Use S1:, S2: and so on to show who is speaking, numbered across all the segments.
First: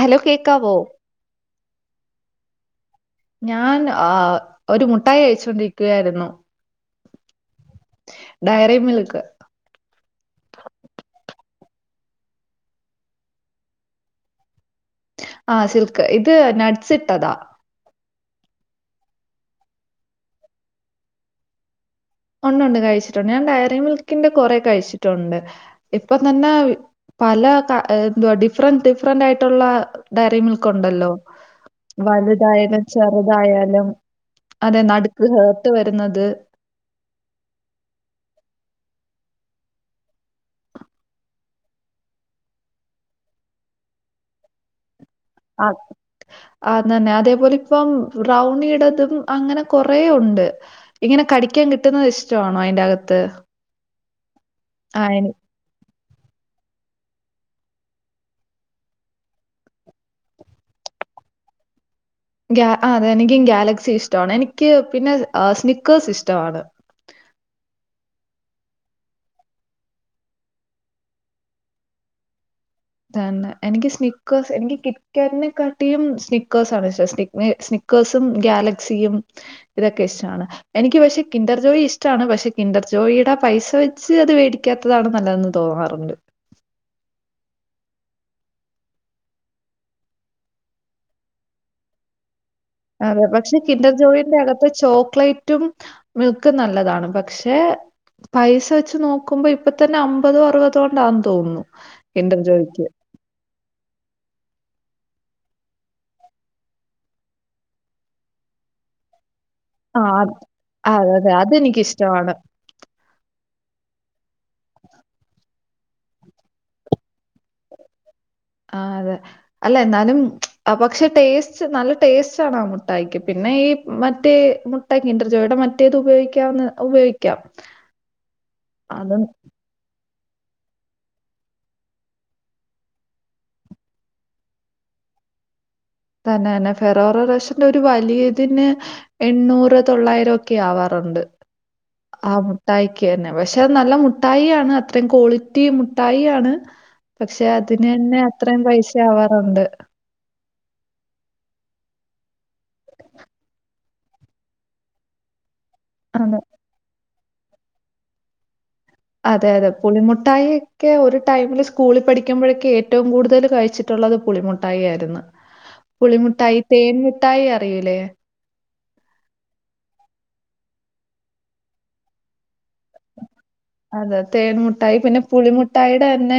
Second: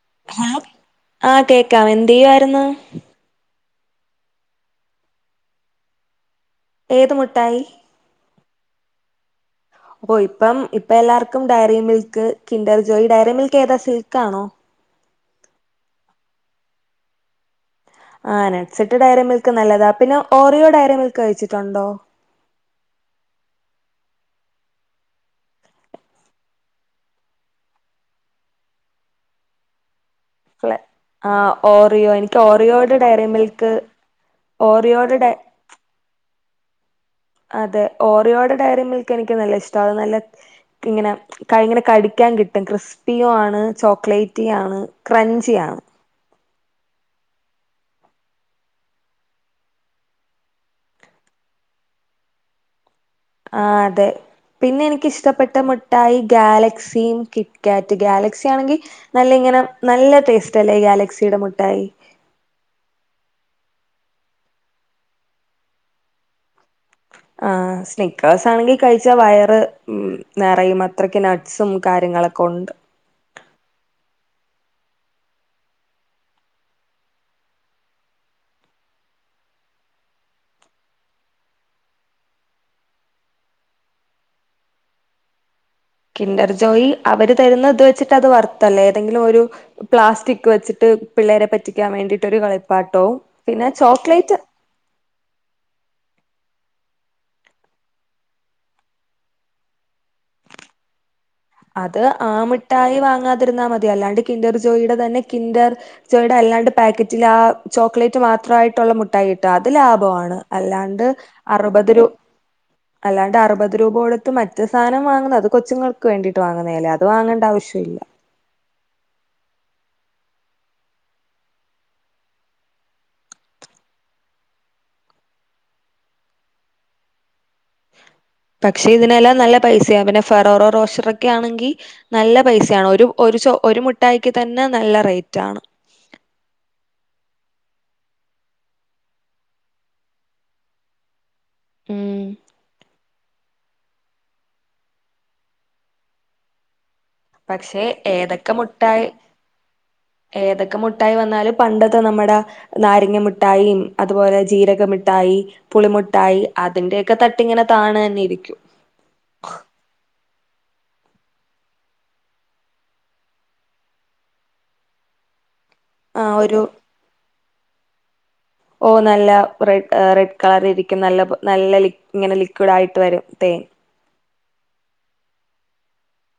S1: Hello കേക്കാവോ
S2: ആഹ് കേക്കാം എന്ത്‌യ്യായ്ര്ന്ന്
S1: ഞാൻ ആഹ് ഒരു മുട്ടായി കഴിച്ചൊണ്ടിരിക്കുകയായിരുന്നു
S2: ഏത് മുട്ടായി
S1: ഡയറി മിൽക്ക്
S2: ഓഹ് ഇപ്പം ഇപ്പല്ലാർക്കും Dairy Milk Kinder Joy Dairy Milk ഏതാ സിൽക്ക് ആണോ
S1: ആഹ് സിൽക്ക് ഇത് നട്ട്സ് ഇട്ടതാ
S2: ആഹ് നട്ട്സിട്ട ഡയറി മിൽക്ക് നല്ലതാ പിന്നെ ഓറിയോ ഡയറി മിൽക്ക് കഴിച്ചിട്ടുണ്ടോ
S1: ഉണ്ട് ഉണ്ട് കഴിച്ചിട്ടുണ്ട് ഞാൻ ഡയറി മിൽക്കിന്റെ കൊറേ കഴിച്ചിട്ടുണ്ട് ഇപ്പം തന്നെ പല ക ന്തുവാ ഡിഫറന്റ് ഡിഫറന്റ് ആയിട്ടുള്ള ഡയറി
S2: ഫ്ലെ
S1: മിൽക്കുണ്ടല്ലോ
S2: ആഹ് ഓറിയോ എനിക്ക്
S1: വലുതായാലും
S2: ഓറിയോട് ഡയറി മിൽക്ക്
S1: ചെറുതായാലും അതെ
S2: ഓറിയോട്
S1: നടുക്ക്
S2: ഡ
S1: ഹെർട്ട് വെരുന്നത്
S2: അതെ ഓറിയോടെ ഡയറി മിൽക്ക് എനിക്ക് നല്ല ഇഷ്ടം അത് നല്ല ഇങ്ങനെ ക ഇങ്ങനെ കടിക്കാൻ കിട്ടും ക്രിസ്പിയും ആണ് ചോക്ലേറ്റി ആണ് ക്രഞ്ചി ആണ്
S1: ആക്ക് ആഹ് അതെന്നെ അതേപോലെ ഇപ്പം ബ്രൗണിടതും അങ്ങനെ കൊറേ ഉണ്ട് ഇങ്ങനെ കടിക്കാൻ കിട്ടുന്നത് ഇഷ്ട്ടാണോ അയിന്റെ അകത്ത്
S2: ആഹ് അതെ പിന്നെ
S1: ആ
S2: എനിക്ക്ഷ്ടപ്പെട്ട മിട്ടാ ട്ടായി ഗാലക്സിയും കിറ്റ് കാറ്റ് ഗാലക്സി ആണെങ്കിൽ നല്ല ഇങ്ങനെ നല്ല ടേസ്റ്റ് അല്ലേ ഗാലക്സിയുടെ മുട്ടായി
S1: ഗാ അതെ എനിക്കും ഗാലക്സി ഇഷ്ടമാണ് എനിക്ക് പിന്നെ സ്നിക്കേഴ്സ് ഇഷ്ടമാണ്
S2: ആഹ് സ്നിക്കേഴ്സ് ആണെങ്കിൽ കഴിച്ചാ വയറ് നെറയും അത്രക്ക് ന സും കാര്യങ്ങളൊക്കെ ഉണ്ട്
S1: തന്നെ. എനിക്ക് സ്നിക്കേഴ്സ് എനിക്ക് കിറ്റ് ക്കാറ്റിനെ കാട്ടിയും സ്നിക്കേഴ്സ് ആാണ് സ്. ക്കേഴ്സും ഗാലക്സിയും ഇതൊക്കെ ഇഷ്ടാണ് എനിക്ക് പക്ഷെ കിന്റർ ജോയി ഇഷ്ടമാണ്. പക്ഷെ കിന്റർ ജോയുടെ പൈസ വെച്ച് അത് വേടി.. പിക്കാത്തതാണ് നല്ലതെന്ന് തോന്നാറുണ്ട്
S2: കിന്റർ ജോയി അവര് തരുന്ന ഇത് വെച്ചിട്ട് അത് വറത്തല്ലേ ഏതെങ്കിലും ഒരു പ്ലാസ്റ്റിക് വെച്ചിട്ട് പിള്ളേരെ പറ്റിക്കാൻ വേണ്ടിയിട്ട്ര കളി
S1: അതെ. പക്ഷെ കിന്റർജോയി ന്റെ അകത്ത് അ ചോക്ലേറ്റും മിൽക്കും നല്ലതാണ് പക്ഷെ പൈസ വെച്ച് നോക്കുമ്പോ ഇപ്പ തന്നെ അമ്പതോ അറുപതോ കൊണ്ടാ
S2: അത് ആമിട്ടായി വാങ്ങാതിരുന്നാ മതി അല്ലാണ്ട് കിന്റർ ജോയുടെ തന്നെ കിൻഡർ ജോയുടെ അല്ലാണ്ട് പാക്കറ്റിൽ ആ ചോക്ലേറ്റ് മാത്രമായിട്ടുള്ള മു.. ായിട്ട അത്
S1: ആ അത്-
S2: ലാഭമാണ്
S1: ആ,
S2: അല്ലാണ്ട്
S1: അതെ അതെ
S2: അറുപത് രൂ...
S1: അതെനിക്കിഷ്ടമാണ്.
S2: അല്ലാണ്ട് അറുപത് രൂപോടുത്ത് മറ്റേ സാധനം വാങ്ങുന്നത് അത് കൊച്ചുങ്ങൾ ക് വേണ്ടീട്ട് വാങ്ങന്നെ അല്ലെ അത് വാങ്ങേണ്ട ആവശ്യല്ല
S1: ആഹ് അതെ അല്ല എന്നാലും പക്ഷെ ടേസ്റ്റ് നല്ല ടേസ്റ്റ് ആണ് ആ മുഠായിക്ക് പിന്നെ ഈ മറ്റേ മു. ട്ടാ ക്കിന്റെ ർജോ ഇടെ മറ്റേത് ഉപയോഗിക്ക ഉപയോഗിക്കാം
S2: പക്ഷെ
S1: അതും
S2: ഇതിനെല്ലാം നല്ല പൈസയാ പിന്നെ ഫറോറോ റോഷറൊക്കെ ആണെങ്കി നല്ല പൈസയാണ്. ഒരു ഒരു മിഠായിക്ക് തന്നെ നല്ല റേറ്റ് ആണ്
S1: തന്നെ തന്നെ ഫെറോറ റോസിന്റെ ഒരു വലിയതിന് എണ്ണൂറ് തൊള്ളായിരം ഒക്കെ ആവാറുണ്ട്
S2: ഉം
S1: ആ മുട്ടായി കെ ന്നെ പക്ഷെ നല്ല മുഠായി ആണ് അത്രയും ക്വാളിറ്റി മുട്ടായി ആാണ് പക്ഷെ അതിനന്നെ
S2: ഏതൊക്കെ
S1: അത്രയും പൈസ
S2: മുട്ടായി
S1: ആവാറുണ്ട്
S2: ഏതൊക്കെ മുട്ടായി വന്നാലും പണ്ടത്തെ നമ്മടെ നാരങ്ങ മിട്ടായി അതുപോലെ ജീരകമിഠായി
S1: അതെ
S2: പുളിമുട്ടായി അതിന്റെക്കെ തട്ടിങ്ങനെ താണു തന്നെ ഇരിക്കും
S1: അതെ അതെ പുളിമുട്ടായിക്കെ ഒരു ടൈമില് സ്കൂളിൽ പഠിക്കുമ്പോഴക്കെ ഏറ്റവും കൂടുതൽ കഴിച്ചിട്ട് ട്ടുള്ളത് പുളിമുട്ടായി ആയിരുന്നു
S2: ആ
S1: പുളിമുട്ടായി
S2: ഒരു
S1: തേൻമുട്ടായി അറിയിൂലേ
S2: ഓഹ് നല്ല റെഡ റെഡ് കളർ ഇരിക്കും നല്ല നല്ല ഇങ്ങനെ ലിക്വിഡ് ആയിട്ട് വരും തേൻ
S1: അതെ തേൻ മുട്ടായി പിന്നെ പുളിമുട്ടായിയുടെ തന്നെ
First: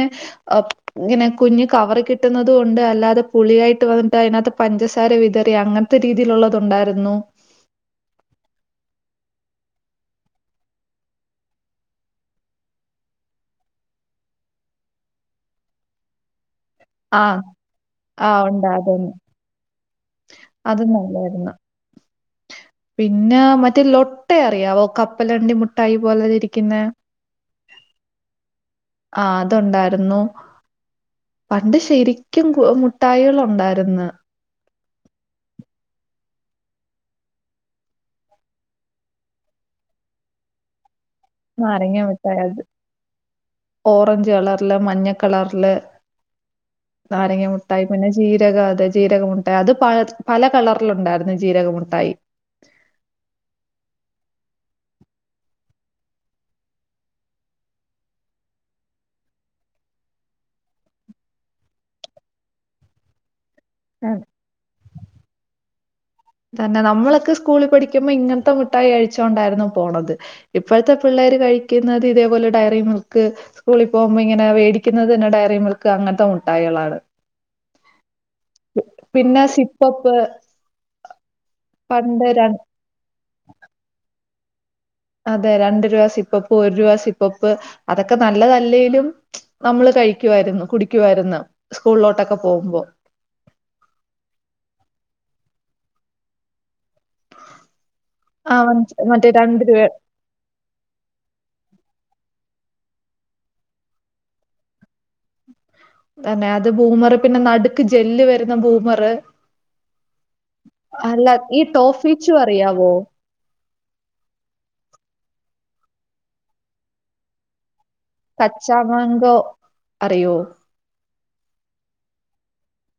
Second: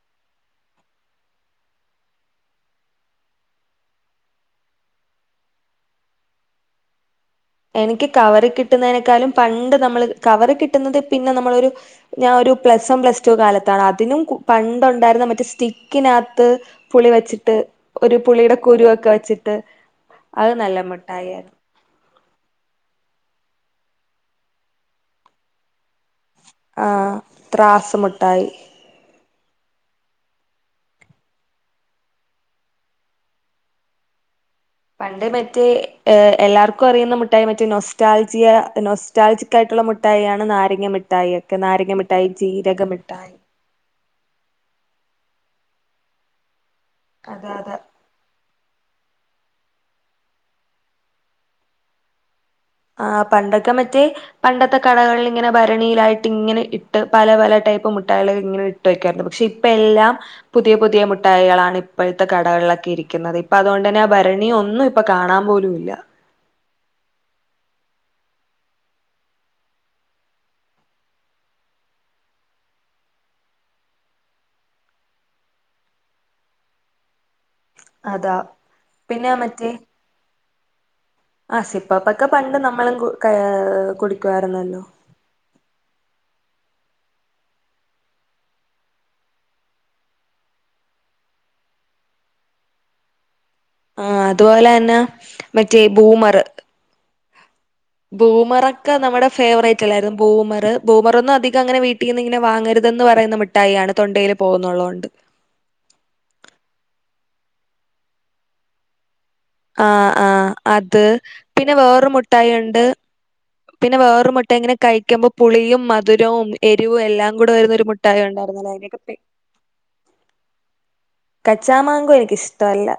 S1: ഇങ്ങനെ കുഞ്ഞ് കവറ് കിട്ടുന്നതും ഉണ്ട് അല്ലാതെ പുളിയായിട്ട് വന്നിട്ട് അതിനകത്ത് പഞ്ചസാര വിതറി അങ്ങന രീതിയിലുള്ളത് ഉണ്ടായിരുന്നു
S2: എനിക്ക് കവറ് കിട്ടുന്നതിനേക്കാളും പണ്ട് നമ്മൾ കവറ് കിട്ടുന്നത് പിന്നെ നമ്മളൊരു.. ഞാൻ ഒരു പ്ലസ് വൺ പ്ലസ് ടു കാലത്താണ്. അതിനും പണ്ടുണ്ടായിരുന്ന മറ്റ സ്റ്റിക്കിനകത്ത് പുളി
S1: ആഹ്
S2: വെച്ചിട്ട് ഒരു
S1: ആഹ്
S2: പുളിയുടെ
S1: ഉണ്ട്
S2: കുരുവൊക്കെ
S1: അതന്നെ.
S2: വെച്ചിട്ട് അത് നല്ല മുട്ടായിായിരുന്നു
S1: പിന്നെ മറ്റേ ലൊട്ട അറിയാവോ കപ്പലണ്ടി മുട്ടായി പോലെതരിക്ക
S2: ആഹ് ത്രാസമുട്ടായി
S1: ആഹ് അത്ണ്ടായിരുന്നു പണ്ട് ശരിക്കും മുട്ടായികളുണ്ടായിരുന്ന്
S2: പണ്ട് മറ്റേ എല്ലാർക്കും അറിയുന്ന മുട്ടായി മറ്റേ നൊസ്റ്റാൽജിയ നൊ സ് സ്റ്റാൽജിക്കായിട്ടുള്ള മിഠായി ആണ് നാരങ്ങ മിഠായി ഒക്കെ നാരങ്ങ മിഠായി ജീരക മിഠായി
S1: ഓറഞ്ച് കളറില് മഞ്ഞ കളറില് നാരങ്ങ
S2: അതെ അതെ
S1: മുട്ടായി പിന്നെ.. ജീരകം അതെ ജീരകമുട്ടായി അത് പ പല കളറിലുണ്ടായിരുന്നു ജീരക മുട്ടായി
S2: ആഹ് പണ്ടൊക്കെ മറ്റേ പണ്ടത്തെ കടകളിൽ ഇങ്ങനെ ഭരണിയിലായിട്ട് ഇങ്ങനെ ഇട്ട് പല പല ടൈപ്പ് മുട്ടായികളക്കെ ഇങ്ങനെ ഇ മുട്ടക്കരുന്നു പക്ഷെ ഇപ്പ എല്ലാം പുതിയ പുതിയ മുട്ടായികളാണ് ഇപ്പോഴത്തെ കടകളിലൊക്കെ ഇരിക്കുന്നത് അപ്പൊ അതുകൊണ്ട് തന്നെ ആ ഭരണിയ ഒന്നും ഇപ്പൊ കാണാൻ പോലും ഇല്ല
S1: തന്നെ നമ്മളൊക്കെ സ്കൂളിൽ പഠിക്കുമ്പോ ഇങ്ങനത്തെ മുഠായി കഴിച്ചോൊണ്ടായിരുന്നു പോണത് ഇപ്പോഴത്തെ പിള്ളേർ കഴിക്കുന്നത് ഇതേപോലെ ഡയറി മിൽക്ക് സ്കൂളിൽ പോകുമ്പോ ഇങ്ങനെ വേടിക്കുന്നത് തന്നെ ഡയറി മിൽക്ക് അങ്ങനത്തെ മുഠായികളാണ്
S2: അതാ
S1: പിന്നെ സിപ്പപ്പ്
S2: ആഹ് സിപ്പപ്പൊക്കെ പണ്ട് നമ്മളും കുടിക്കുവാരുന്നല്ലോ
S1: അതെ രണ്ട് രൂപ സിപ്പപ്പ് ഒരു രൂപ സിപ്പപ്പ് അതൊക്കെ നല്ലതല്ലേലും നമ്മള് കഴിക്കുവരുന്നു കുടിക്കുവായിരുന്നു സ്കൂളിലോട്ടൊക്കെ പോകുമ്പോ
S2: ആഹ് അതുപോലെ തന്നെ മറ്റേ ബൂമർ
S1: ആ
S2: ഭൂമറൊക്കെ നമ്മുടെ
S1: മറ്റേ രണ്ട് രൂപ
S2: ഫേവറേറ്റ് ആല്ലായിരുന്നു ബൂമർ ബൂമറൊന്നും അധികം അങ്ങനെ വീട്ടിൽ നിന്ന് ഇങ്ങനെ വാങ്ങരുതെന്ന് പറയുന്ന മിഠായിയാണ് തൊണ്ടയിയില് പോകുന്നുള്ളത് കൊണ്ട്
S1: തന്നെ അത് ബൂമർ പിന്നെ നടുക്ക് ജെല്ല് വരുന്ന ബൂമർ
S2: ആഹ് ആഹ് അത്
S1: അല്ല ഈ
S2: പിന്നെ വേറ
S1: ടോഫിച്ചു
S2: മുഠായി ഉണ്ട്
S1: അറിയാവോ
S2: പിന്നെ വേറൊരു മുട്ടയി ഇങ്ങനെ കഴിക്കുമ്പോ പുളിയും മധുരവും എരിവും എല്ലാം കൂടെ വരുന്നരു മു ഠായി ഉണ്ടായിരുന്നല്ല അനക്കപ്പ
S1: കച്ചാമാങ്കോ അറിയോ
S2: കച്ചാമാങ്കോ എനക്ക് ഇഷ്ടമല്ല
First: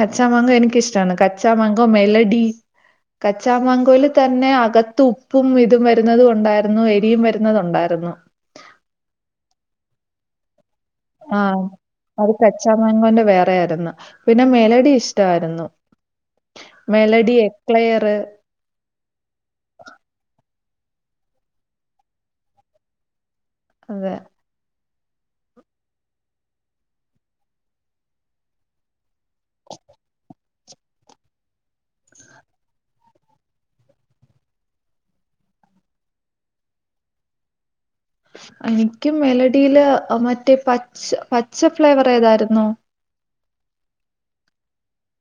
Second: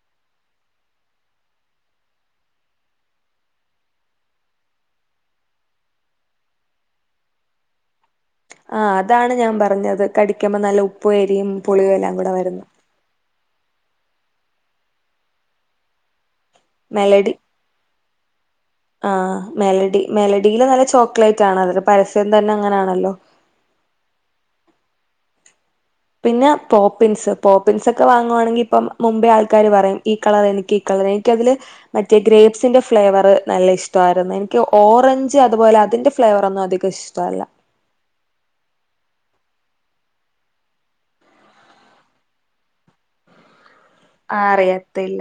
S1: കച്ചാമംഗോ എനിക്കിഷ്ടമാണ് കച്ചാമംഗോ മെലഡി കച്ചാമാങ്കോലൽ തന്നെ അകത്ത് ഉപ്പും ഇതും വരുന്നുന്നതും ഉണ്ടായിരുന്നു എരിയും വരുന്നതു ഉണ്ടായിരുന്നു
S2: ആഹ് അതാണ് ഞാൻ പറഞ്ഞത് കടിക്കുമ്പോ നല്ല ഉപ്പു അരിയും പുളിയും എല്ലാം കൂടെ വരുന്ന
S1: അണ്ട് വേറെ ആയിരുന്നു പിന്നെ മെലഡി ഇഷ്ടമായിരുന്നു മെലഡി യക്ലെയറ്
S2: ആഹ് മെലഡി മെലഡിയില് നല്ല ചോക്ലേറ്റ് ആണ് അതില് പരസ്യം തന്നെ അങ്ങനെണല്ലോ
S1: അതെ
S2: പിന്നെ പോപ്പിൻസ് പോപ്പിൻസ് ഒക്കെ വാങ്ങുവാണെങ്കിൽ ഇപ്പം മുമ്പേ ആൾക്കാര് പറയും ഈ കളർ എനിക്ക് ഈ കളർ എനിക്ക് അതില് മറ്റേ ഗ്രേപ്സിന്റെ ഫ്ലേവർ നല്ല ഇഷ്ടമായിരുന്നു എനിക്ക് ഓറഞ്ച് അതുപോലെ അതിന്റെ ഫ്ലേവറ ഒന്നും അധികം ഇഷ്ട ഇഷ്ടല്ലാ
S1: എനിക്ക് മെലഡിയില് മറ്റേ പച്ച പച്ച ഫ്ലേവർ ഏതാരുന്നു
S2: ആഹ് അറിയാത്തില്ല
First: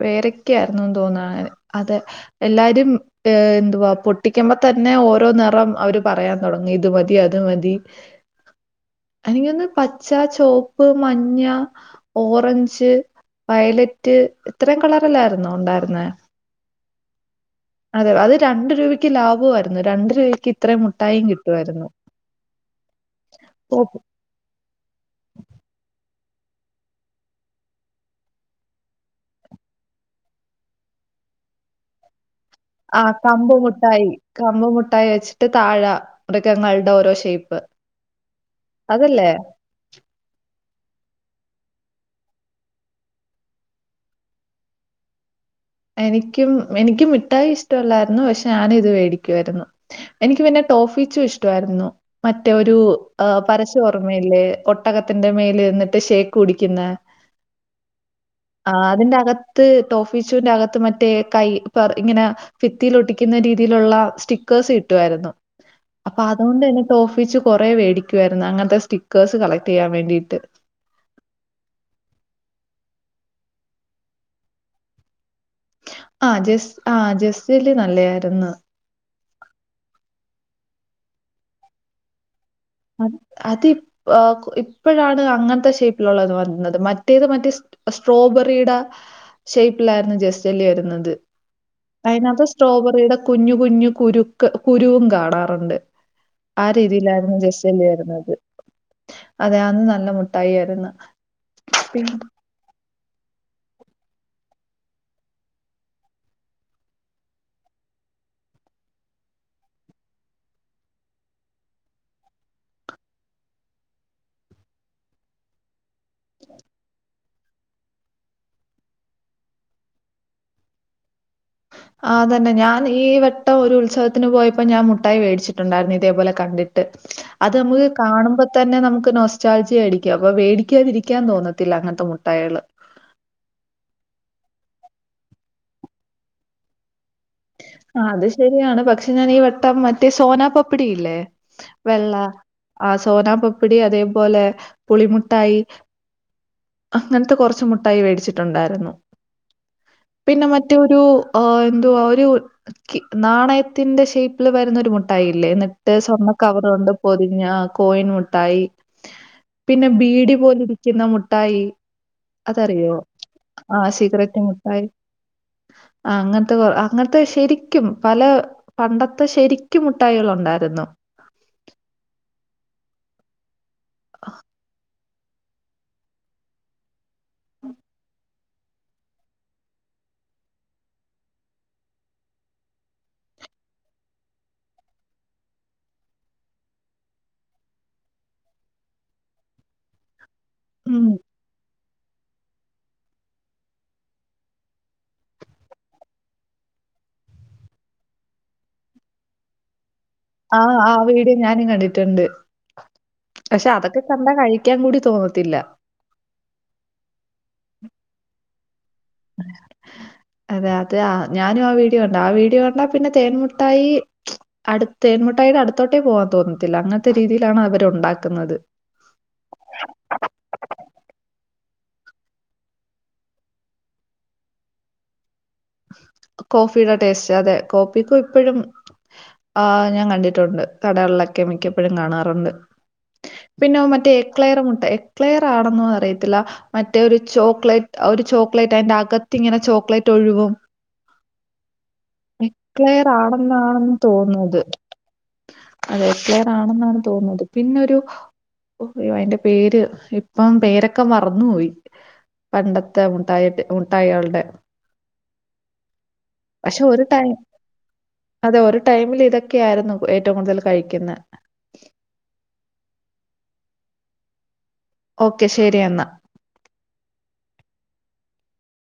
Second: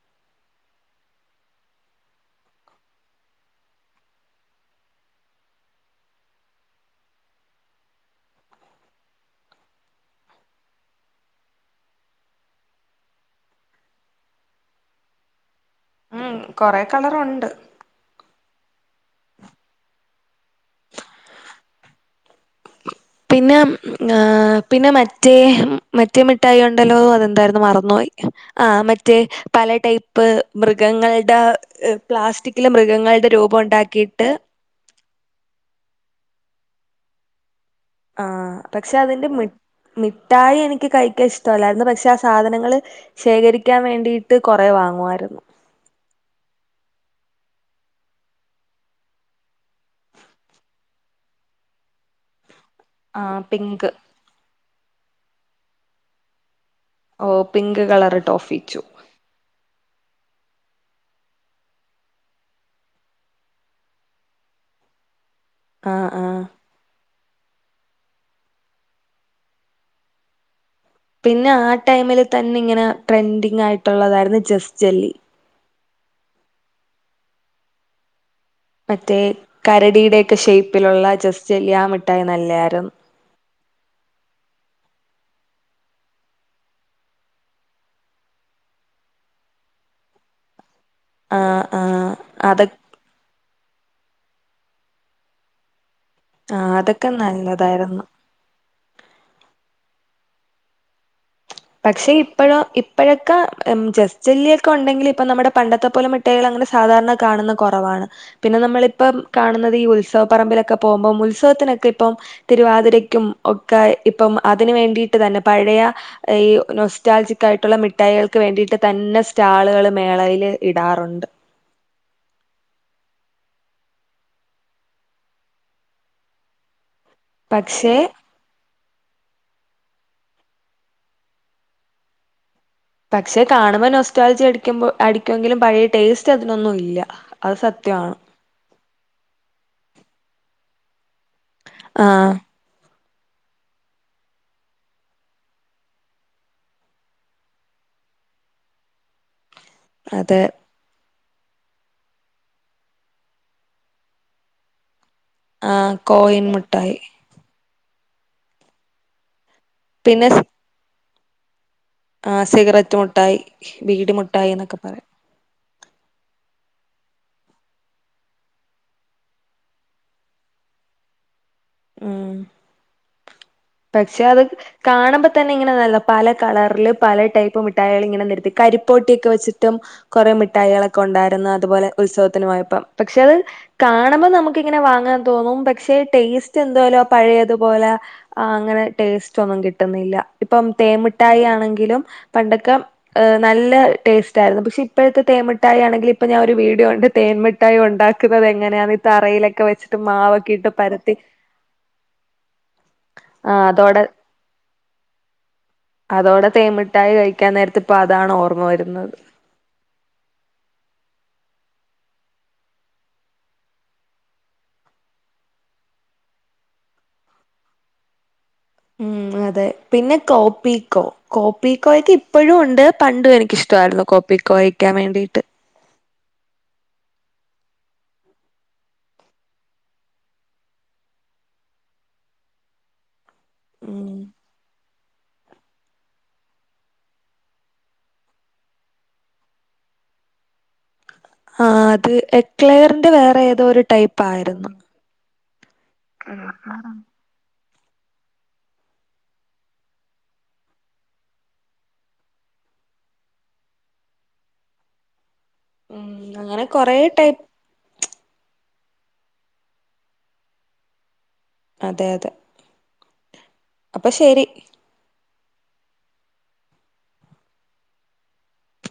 S1: പേരെക്ക ആയിരുന്നുന്ന് തോന്നാണ് അത എല്ലാരും എന്തുവാ പൊട്ടിക്കുമ്പോ തന്നെ ഓരോ നേറം അവര് പറയാൻ തുടങ്ങി ഇത് മതി അത് മതി എനിങ്ങ ഒന്ന് പച്ച ചുവപ്പ് മഞ്ഞ ഓറഞ്ച് വയലറ്റ് ഇത്രയും കളർല്ലായിരുന്നോ ഉണ്ടായിരുന്നേ
S2: ഉം കുറെ കളറുണ്ട്
S1: അതെ അത് രണ്ട് രൂപയ്ക്ക് ലാഭമായിരുന്നു രണ്ട് രൂപയ്ക്ക് ഇത്രയും മുട്ടായും കിട്ടുവായിരുന്നു
S2: പിന്നെ ആഹ് പിന്നെ മറ്റേ മറ്റേ മിട്ടായി ഒണ്ടല്ലോ അതെന്തായിരുന്നു മറന്നുപോയി ആഹ് മറ്റേ പല ടൈപ്പ് മൃഗങ്ങളുടെ പ്ലാസ്റ്റിക്കില്
S1: ആ
S2: മൃഗങ്ങളുടെ
S1: കമ്പ്
S2: രൂപം
S1: മുട്ടായി
S2: ഉണ്ടാക്കിയിട്ട്
S1: കമ്പ് മുട്ടായി വെച്ചിട്ട് താഴെ മൃഗങ്ങളുടെ ഓരോ ഷേപ്പ്
S2: ആഹ് പക്ഷെ അതിന്റെ
S1: അതല്ലേ
S2: മിഠായി എനിക്ക് കഴിക്കാൻ ഇഷ്ടല്ലായിരുന്നു പക്ഷെ ആഹ് സാധനങ്ങള് ശേഖരിക്കാൻ വേണ്ടിയിട്ട് കൊറെ വാങ്ങുമായിരുന്നു
S1: എനിക്കും എനക്കും മിഠായി ഇഷ്ടമല്ലായിരുന്നു പക്ഷെ ഞാൻ ഇത് മേടിക്കുവായിരുന്നു എനിക്ക് പിന്നെ ടോഫിച്ചും ഇഷ്ടമായിരുന്നു മറ്റേരു
S2: ആ
S1: ആഹ് പരസ്യം
S2: പിങ്ക്
S1: ഓർമയില്ലേ ഒട്ടകത്തിന്റെ മേൽ നിന്നിട്ട് ഷേക്ക് കുടിക്കുന്ന
S2: ഓ പിങ്ക് കളറ് ടോഫിച്ചു
S1: ആഹ് അതിന്റെ അകത്ത് ടോഫി ച്ചുന്റെ അക്കത്ത് മറ്റെ കൈ പർ ഇങ്ങനെ ഫിത്തിൽ ഒട്ടിക്കുന്ന രീതിയിലുള്ള സ്റ്റിക്കേഴ്സ് കിട്ടുവായിരുന്നു
S2: ആ
S1: അപ്പൊ
S2: ആ
S1: അതുകൊണ്ട് തന്നെ ടോഫീച്ച് കൊറേ വേടിക്കുവായിരുന്നു അങ്ങനത്തെ സ്റ്റിക്കേഴ്സ് കളക്ട് ചെയ്യാൻ വേണ്ടീട്ട്
S2: പിന്നെ ആഹ് ടൈമിൽ തന്നെ ഇങ്ങനെ ട്രെൻഡിങ് ആയിട്ടുള്ളതായിരുന്നു ജെസ് ജെല്ലി
S1: ആഹ് ജസ് ആഹ് ജസ് ജല്ലി നല്ലതായിരുന്നു
S2: മറ്റേ കരടിയുടെക്കെ ഷെയ്പ്പ്ലുള്ള ജസ്റ്റ് ജെല്ലി ആഹ് മിട്ടായി നല്ലതായിരുന്നു
S1: അത് അതീപ്പ് ഓഹ് ഇപ്പഴാണ് അങ്ങനത്തെ ഷേപ്പിലുള്ളത് വന്നത് മറ്റത് മറ്റേ സ് സ്ട്രോബെറിയുടെ ഷേപ്പിലായിരുന്നു ജസ് ജല്ലി വരുന്നത്
S2: ആഹ് ആഹ്
S1: അതിനകത്ത്
S2: അതൊ
S1: സ്ട്രോബെറിയുടെ കുഞ്ഞു കുഞ്ഞു കുരുക്ക് കുരുവും കാണാറുണ്ട്
S2: ആഹ് അതൊക്കെ നല്ലതായിരുന്നു
S1: അത് അതെ അന്ന് നല്ല മുട്ടായി ആയിരുന്നു
S2: പക്ഷെ
S1: പിന്നെ
S2: ഇപ്പഴോ ഇപ്പഴൊക്കെ ജസ് ജല്ലിയൊക്കെ ഒണ്ടെങ്കിൽ ഇപ്പൊ നമ്മുടെ പണ്ടത്തെ പോലെ മിട്ടായികൾ അങ്ങനെ സാധാരണ കാണുന്ന കൊറവാണ് പിന്നെ നമ്മളിപ്പം കാണുന്നത് ഈ ഉത്സവപറമ്പിലൊക്കെ പോകുമ്പം ഉത്സവത്തിനൊക്കെ ഇപ്പം തിരുവാതിരക്കും ഒക്കെ ഇപ്പം അതിന് വേണ്ടിയിട്ട് തന്നെ പഴയ ഈ നൊസ്റ്റാൾജിക്കായിട്ടുള്ള മിഠായികൾക്ക് വേണ്ടിയിട്ട് തന്നെ സ്റ്റാളുകള് മേളയില് ഇടാറുണ്ട്
S1: ആഹ് തന്നെ ഞാൻ ഈ വട്ട ഒരു ഉത്സവത്തിന് പോയപ്പോ ഞാൻ മുട്ടായി മേടിച്ചിട്ടുണ്ടായിരുന്നു ഇതേപോലെ കണ്ടിട്ട് അത് നമുക്ക്
S2: പക്ഷേ
S1: കാണുമ്പ തന്നെ നമുക്ക് നൊസ്റ്റാൾജി അടിക്കും അപ്പ വേടിക്കാതിരിക്കാൻ തോന്നത്തില്ല അങ്ങനത്തെ മുട്ടായികള്
S2: പക്ഷെ കാണുമ്പം നോസ്റ്റാളജി അടിക്കുമ്പോ അടിക്കൊങ്കിലും പഴയ ടേസ്റ്റ് അതിനൊന്നും ഇല്ല അത്
S1: ആഹ്
S2: സത്യമാണ്
S1: അത് ശരിയാണ് പക്ഷെ ഞാൻ ഈ വട്ടം മറ്റേ സോനാ പപ്പടില്ലേ വെള്ള
S2: ആഹ്
S1: ആ സോനാ പപ്പിടി അതേപോലെ പുളിമുട്ടായി അങ്ങനത്തെ കൊറച്ച് മുട്ടായി മേടിച്ചിട്ടുണ്ടായിരുന്നു
S2: അതെ
S1: പിന്നെ മറ്റേ ഒരു എന്തുവാ [unintelligible] നാണയത്തിന്റെ ഷേപ്പിൽ വരുന്ന ഒരു മുട്ടാ ട്ടായില്ലേ ന്നിട്ട്
S2: ആഹ്
S1: സ്വർണ
S2: കോയിൻ
S1: കവറ് കൊണ്ട്
S2: മുട്ടായി
S1: പൊ പിന്നാ കോയിൻ മുട്ടായി പിന്നെ ബീഡി പോലെ ഇരിക്കുന്ന മുട്ടായി
S2: ആഹ്
S1: അതറിയോ
S2: സിഗരറ്റ് മുട്ടായി
S1: ആ
S2: ബീഡി
S1: സിഗരറ്റ്
S2: എന്നൊക്കെ
S1: മുട്ടായി
S2: പറയും
S1: ആഹ് അങ്ങനത്തെ കൊ ആഹ് അങ്ങനത്തെ ശരിക്കും പല പണ്ടത്തെ ശരിക്കും മുട്ടായികളുണ്ടായിരുന്നു
S2: ഉം പക്ഷെ അത് കാണുമ്പോ തന്നെ ഇങ്ങനെ നല്ല പല കളറില് പല ടൈപ്പ് മിഠായികൾ ഇങ്ങനെ നെരത്തി കരിപ്പോട്ടിയൊക്കെ വെച്ചിട്ടും കൊറേ മിഠായികളൊക്കെ ഉണ്ടായിരുന്നു അതുപോലെ ഉത്സവത്തിനു പോയപ്പം പക്ഷെ അത് കാണുമ്പം നമ്മക്കിങ്ങനെ വാങ്ങാൻ തോന്നും പക്ഷെ ടേസ്റ്റ് എന്തായാലും ആ പഴയതുപോലെ ആഹ് അങ്ങനെ ടേസ്റ്റ് ഒന്നും കിട്ടുന്നില്ല ഇപ്പം
S1: ഉം.
S2: തേൻമിട്ടായി ആണെങ്കിലും പണ്ടൊക്കെ ഹ് നല്ല ടേസ്റ്റായിരുന്നു പക്ഷെ ഇപ്പഴത്തെ തേൻ മുട്ടായി ആണെങ്കിൽ ഇപ്പൊ ഞാൻ ഒരു വീഡിയോ കണ്ട് തേൻ മു ട്ടായി ഉണ്ടാക്കുന്നത് എങ്ങനെയാന്ന് ഈ തറയിലൊക്കെ വെച്ചിട്ട് മാവൊ
S1: ആഹ് ആഹ് ആ വീഡിയോ ഞാനും കണ്ടിട്ടുണ്ട്
S2: ആ
S1: പക്ഷെ അതൊക്കെ
S2: അതോടെ
S1: കണ്ടാ കഴി ക്കാൻ കൂടി തോന്നത്തില്ല
S2: അതോടെ തേൻ മിട്ടായി കഴിക്കാൻ നേരത്തിപ്പൊ അതാണ് ഓർമ്മ വരുന്നത്
S1: [inaudible] അതെ അതെ ആ ഞാനും ആ വീഡിയോ കണ്ടു ആ വീഡിയോ കണ്ടാ പിന്നെ തേൻമുട്ടായി അടുത്തെ തേന്മുട്ടായിയുടെ അടുത്തോട്ടേ പോവാൻ തോന്നത്തില്ല അങ്ങനത്തെ രീതിയിലാണ് അവര് ഉണ്ടാക്കുന്നത്
S2: ഉം അതെ പിന്നെ കോപ്പികോ കോപ്പിക്കോയ്ക്ക് ഇപ്പഴും ഉണ്ട് പണ്ടും എനിക്കിഷ്ടവായിരുന്നു കോ പ്പിക്കോ കഴിക്കാൻ വേണ്ടിയിട്ട്
S1: കോഫിയുടെ ടേസ്റ്റ് അതെ കോപ്പിക്കോ ഇപ്പഴും ആഹ് ഞാൻ കണ്ടിട്ടുണ്ട് കടകളിലൊക്കെ മിക്കപ്പഴും കാണാറുണ്ട് പിന്നെ ആ മറ്റേ എക്ലെയർ മുട്ട എക്ലെയർ ആണെന്നോ അറിയത്തില്ല മറ്റേ ഒരു ചോക്ലേറ്റ് ഒരു ചോക്ലേറ്റ് അതിന്റെ അകത്ത് ഇങ്ങനെ ചോക്ലേറ്റ് ഒഴുകും
S2: ആഹ് അത്
S1: എക്ലെയർ
S2: എക്ലെയറിന്റെ വേറെ ഏതോ ഒരു
S1: ആണെന്നാണെന്ന്
S2: ടൈപ്പ്
S1: തോന്നുന്നത്.
S2: ആയിരുന്നു
S1: അതെ എക്ലയറാണെന്നാണ് തോന്നുന്നത് പിന്നൊരു യൊ അയിന്റെ പേര് ഇപ്പം പേരൊക്കെ മറന്നൊയി പണ്ടത്തെ മുട്ടായിട്ട് മുട്ടായാളുടെ
S2: [inaudible] [unintelligible]
S1: പക്ഷെ ഒരു ടൈം
S2: ടൈപ്പ്
S1: അതെ ഒരു ടൈമിൽ ഇതൊക്കെയായിരുന്നു ഏറ്റവും കൂടുതൽ കഴിക്കുന്നെ
S2: അതെ അതെ അപ്പ ശരി
S1: ഓക്കെ ശരി എന്നാ